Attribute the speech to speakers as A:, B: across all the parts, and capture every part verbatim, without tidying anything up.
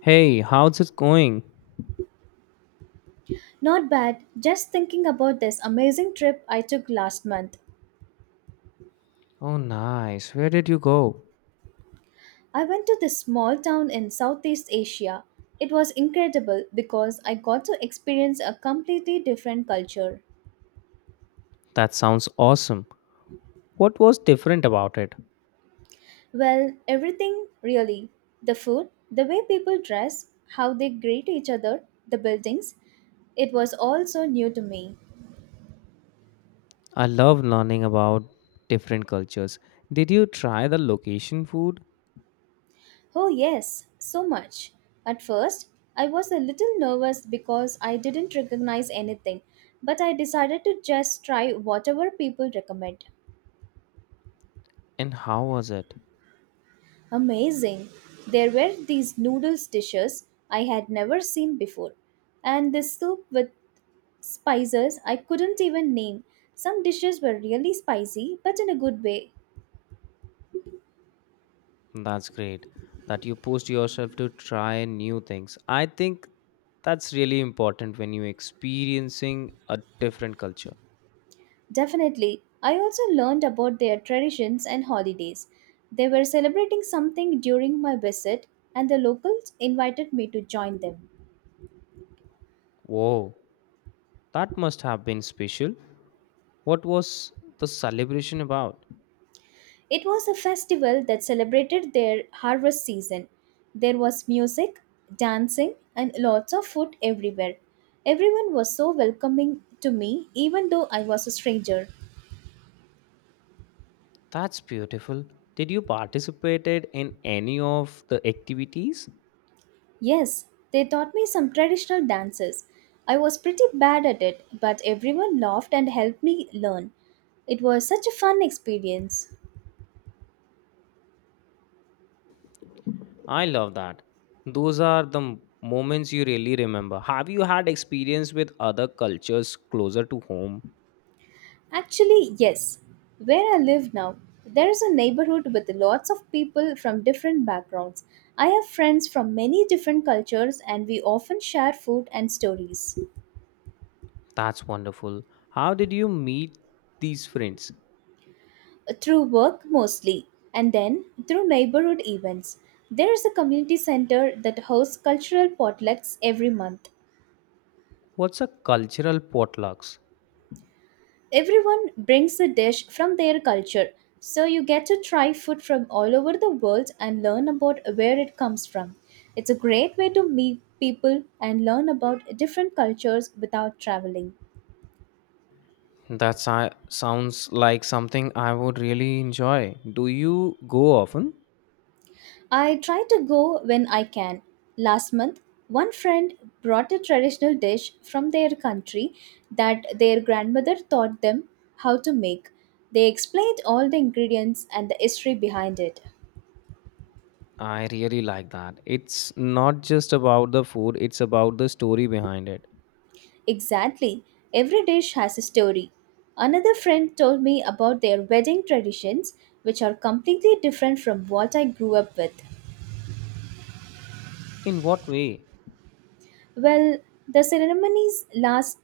A: Hey, how's it going?
B: Not bad. Just thinking about this amazing trip I took last month.
A: Oh, nice. Where did you go?
B: I went to this small town in Southeast Asia. It was incredible because I got to experience a completely different culture.
A: That sounds awesome. What was different about it?
B: Well, everything really. The food, the way people dress, how they greet each other, the buildings. It was all so new to me.
A: I love learning about different cultures. Did you try the location food?
B: Oh, yes, so much. At first, I was a little nervous because I didn't recognize anything, but I decided to just try whatever people recommend.
A: And how was it?
B: Amazing! There were these noodles dishes I had never seen before, and this soup with spices I couldn't even name. Some dishes were really spicy, but in a good way.
A: That's great that you pushed yourself to try new things. I think that's really important when you're experiencing a different culture.
B: Definitely. I also learned about their traditions and holidays. They were celebrating something during my visit, and the locals invited me to join them.
A: Whoa, that must have been special. What was the celebration about?
B: It was a festival that celebrated their harvest season. There was music, dancing, and lots of food everywhere. Everyone was so welcoming to me, even though I was a stranger.
A: That's beautiful. Did you participated in any of the activities?
B: Yes, they taught me some traditional dances. I was pretty bad at it, but everyone laughed and helped me learn. It was such a fun experience.
A: I love that. Those are the m- moments you really remember. Have you had experience with other cultures closer to home?
B: Actually, yes. Where I live now, there is a neighborhood with lots of people from different backgrounds. I have friends from many different cultures, and we often share food and stories.
A: That's wonderful. How did you meet these friends?
B: Through work mostly, and then through neighborhood events. There is a community center that hosts cultural potlucks every month.
A: What's a cultural potlucks?
B: Everyone brings a dish from their culture, so you get to try food from all over the world and learn about where it comes from. It's a great way to meet people and learn about different cultures without traveling.
A: That si- sounds like something I would really enjoy. Do you go often?
B: I try to go when I can. Last month, one friend brought a traditional dish from their country that their grandmother taught them how to make. They explained all the ingredients and the history behind it.
A: I really like that. It's not just about the food, it's about the story behind it.
B: Exactly. Every dish has a story. Another friend told me about their wedding traditions, which are completely different from what I grew up with.
A: In what way?
B: Well, the ceremonies last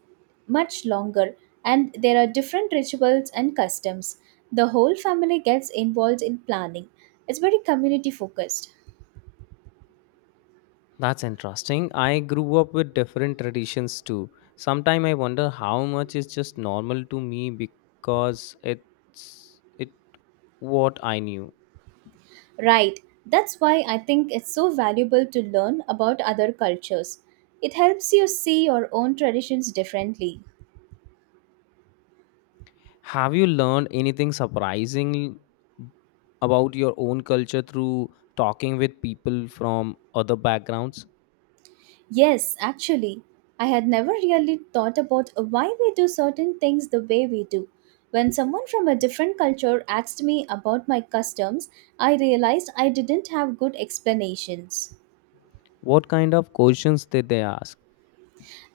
B: much longer, and there are different rituals and customs. The whole family gets involved in planning. It's very community focused.
A: That's interesting. I grew up with different traditions too. Sometimes I wonder how much is just normal to me because it's it what I knew.
B: Right. That's why I think it's so valuable to learn about other cultures. It helps you see your own traditions differently.
A: Have you learned anything surprising about your own culture through talking with people from other backgrounds?
B: Yes, actually, I had never really thought about why we do certain things the way we do. When someone from a different culture asked me about my customs, I realized I didn't have good explanations.
A: What kind of questions did they ask?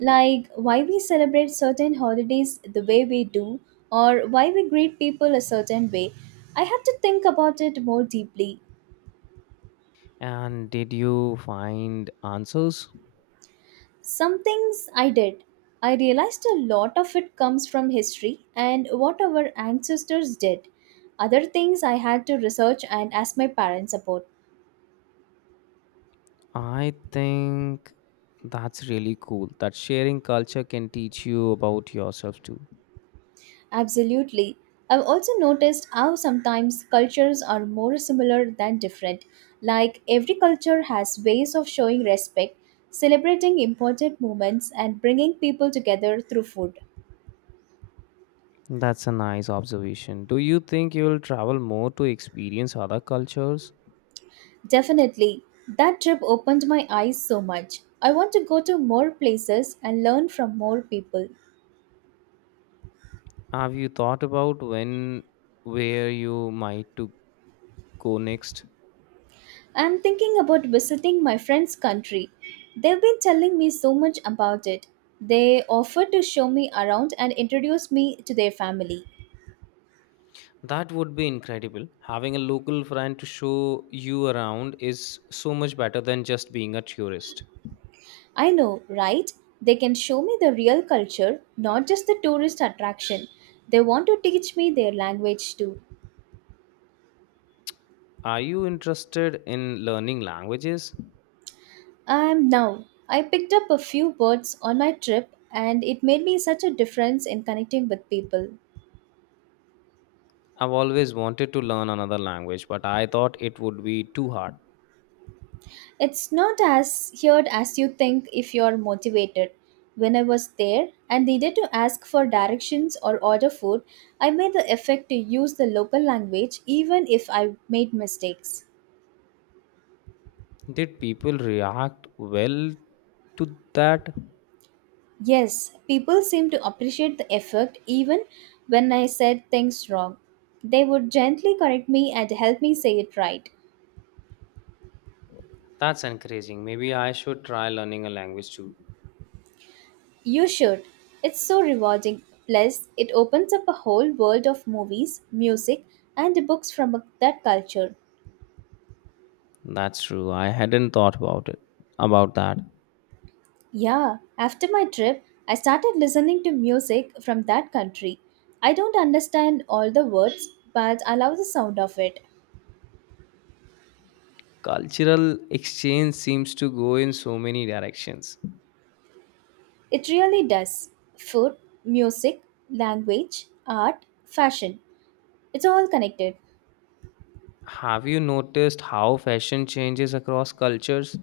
B: Like why we celebrate certain holidays the way we do, or why we greet people a certain way. I had to think about it more deeply.
A: And did you find answers?
B: Some things I did. I realized a lot of it comes from history and what our ancestors did. Other things I had to research and ask my parents about.
A: I think that's really cool that sharing culture can teach you about yourself too.
B: Absolutely. I've also noticed how sometimes cultures are more similar than different. Like every culture has ways of showing respect, celebrating important moments, and bringing people together through food.
A: That's a nice observation. Do you think you'll travel more to experience other cultures?
B: Definitely. That trip opened my eyes so much. I want to go to more places and learn from more people.
A: Have you thought about when where you might to go next?
B: I'm thinking about visiting my friend's country. They've been telling me so much about it. They offered to show me around and introduce me to their family.
A: That would be incredible. Having a local friend to show you around is so much better than just being a tourist.
B: I know, right? They can show me the real culture, not just the tourist attraction. They want to teach me their language too.
A: Are you interested in learning languages?
B: I am now. I picked up a few words on my trip and it made me such a difference in connecting with people.
A: I've always wanted to learn another language, but I thought it would be too hard.
B: It's not as hard as you think if you're motivated. When I was there and needed to ask for directions or order food, I made the effort to use the local language even if I made mistakes.
A: Did people react well to that?
B: Yes, people seem to appreciate the effort even when I said things wrong. They would gently correct me and help me say it right.
A: That's encouraging. Maybe I should try learning a language too.
B: You should. It's so rewarding. Plus, it opens up a whole world of movies, music, and books from that culture.
A: That's true. I hadn't thought about it. About that.
B: Yeah, after my trip, I started listening to music from that country. I don't understand all the words, but I love the sound of it.
A: Cultural exchange seems to go in so many directions.
B: It really does. Food, music, language, art, fashion. It's all connected.
A: Have you noticed how fashion changes across cultures?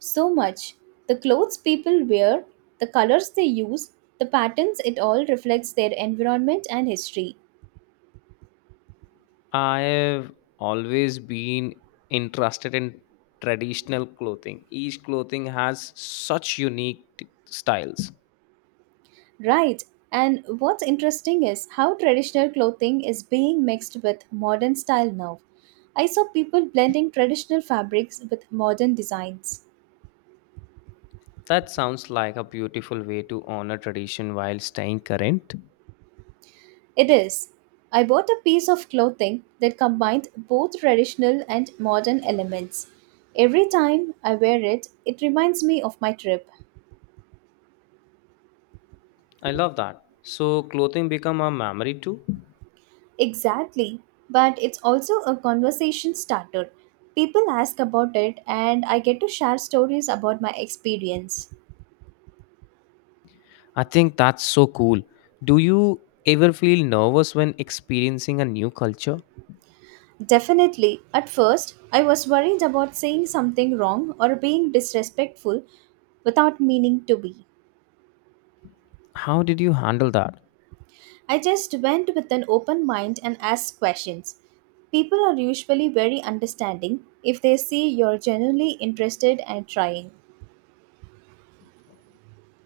B: So much. The clothes people wear, the colors they use, the patterns, it all reflects their environment and history.
A: I have always been interested in traditional clothing. Each clothing has such unique t- styles.
B: Right. And what's interesting is how traditional clothing is being mixed with modern style now. I saw people blending traditional fabrics with modern designs.
A: That sounds like a beautiful way to honor tradition while staying current.
B: It is. I bought a piece of clothing that combined both traditional and modern elements. Every time I wear it, it reminds me of my trip.
A: I love that. So clothing become a memory too.
B: Exactly, but it's also a conversation starter. People ask about it, and I get to share stories about my experience.
A: I think that's so cool. Do you ever feel nervous when experiencing a new culture?
B: Definitely, at first, I was worried about saying something wrong or being disrespectful without meaning to be.
A: How did you handle that?
B: I just went with an open mind and asked questions. People are usually very understanding if they see you're genuinely interested and trying.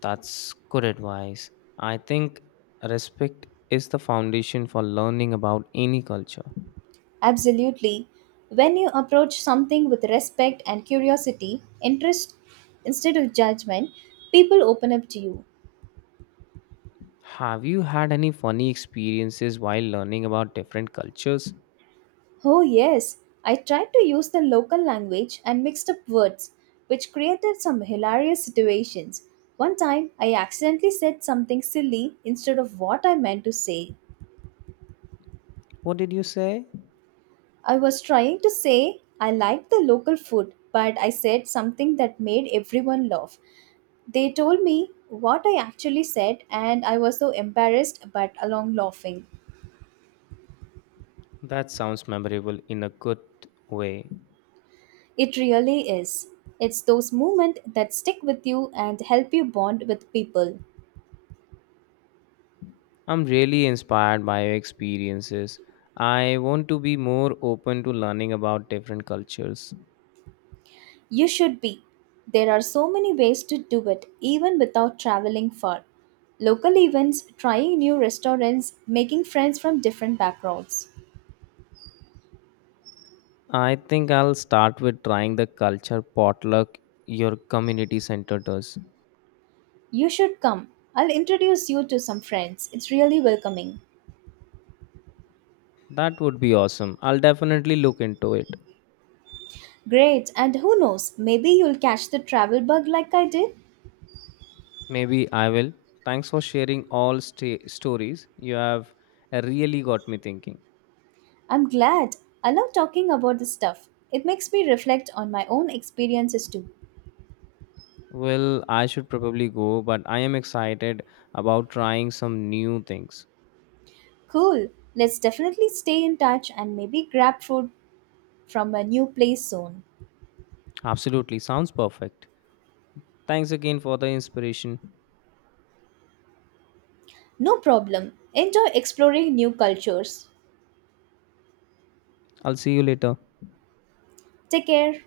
A: That's good advice. I think respect is the foundation for learning about any culture.
B: Absolutely. When you approach something with respect and curiosity, interest instead of judgment, people open up to you.
A: Have you had any funny experiences while learning about different cultures?
B: Oh, yes, I tried to use the local language and mixed up words, which created some hilarious situations. One time, I accidentally said something silly instead of what I meant to say.
A: What did you say?
B: I was trying to say I liked the local food, but I said something that made everyone laugh. They told me what I actually said, and I was so embarrassed but along laughing.
A: That sounds memorable in a good way.
B: It really is. It's those moments that stick with you and help you bond with people.
A: I'm really inspired by your experiences. I want to be more open to learning about different cultures.
B: You should be. There are so many ways to do it, even without traveling far. Local events, trying new restaurants, making friends from different backgrounds.
A: I think I'll start with trying the culture potluck your community center does.
B: You should come. I'll introduce you to some friends. It's really welcoming.
A: That would be awesome. I'll definitely look into it.
B: Great, and who knows, maybe you'll catch the travel bug like I did?
A: Maybe I will. Thanks for sharing all sta- stories. You have uh, really got me thinking.
B: I'm glad. I love talking about this stuff. It makes me reflect on my own experiences too.
A: Well, I should probably go, but I am excited about trying some new things.
B: Cool. Let's definitely stay in touch and maybe grab food from a new place soon.
A: Absolutely, sounds perfect. Thanks again for the inspiration.
B: No problem. Enjoy exploring new cultures.
A: I'll see you later.
B: Take care.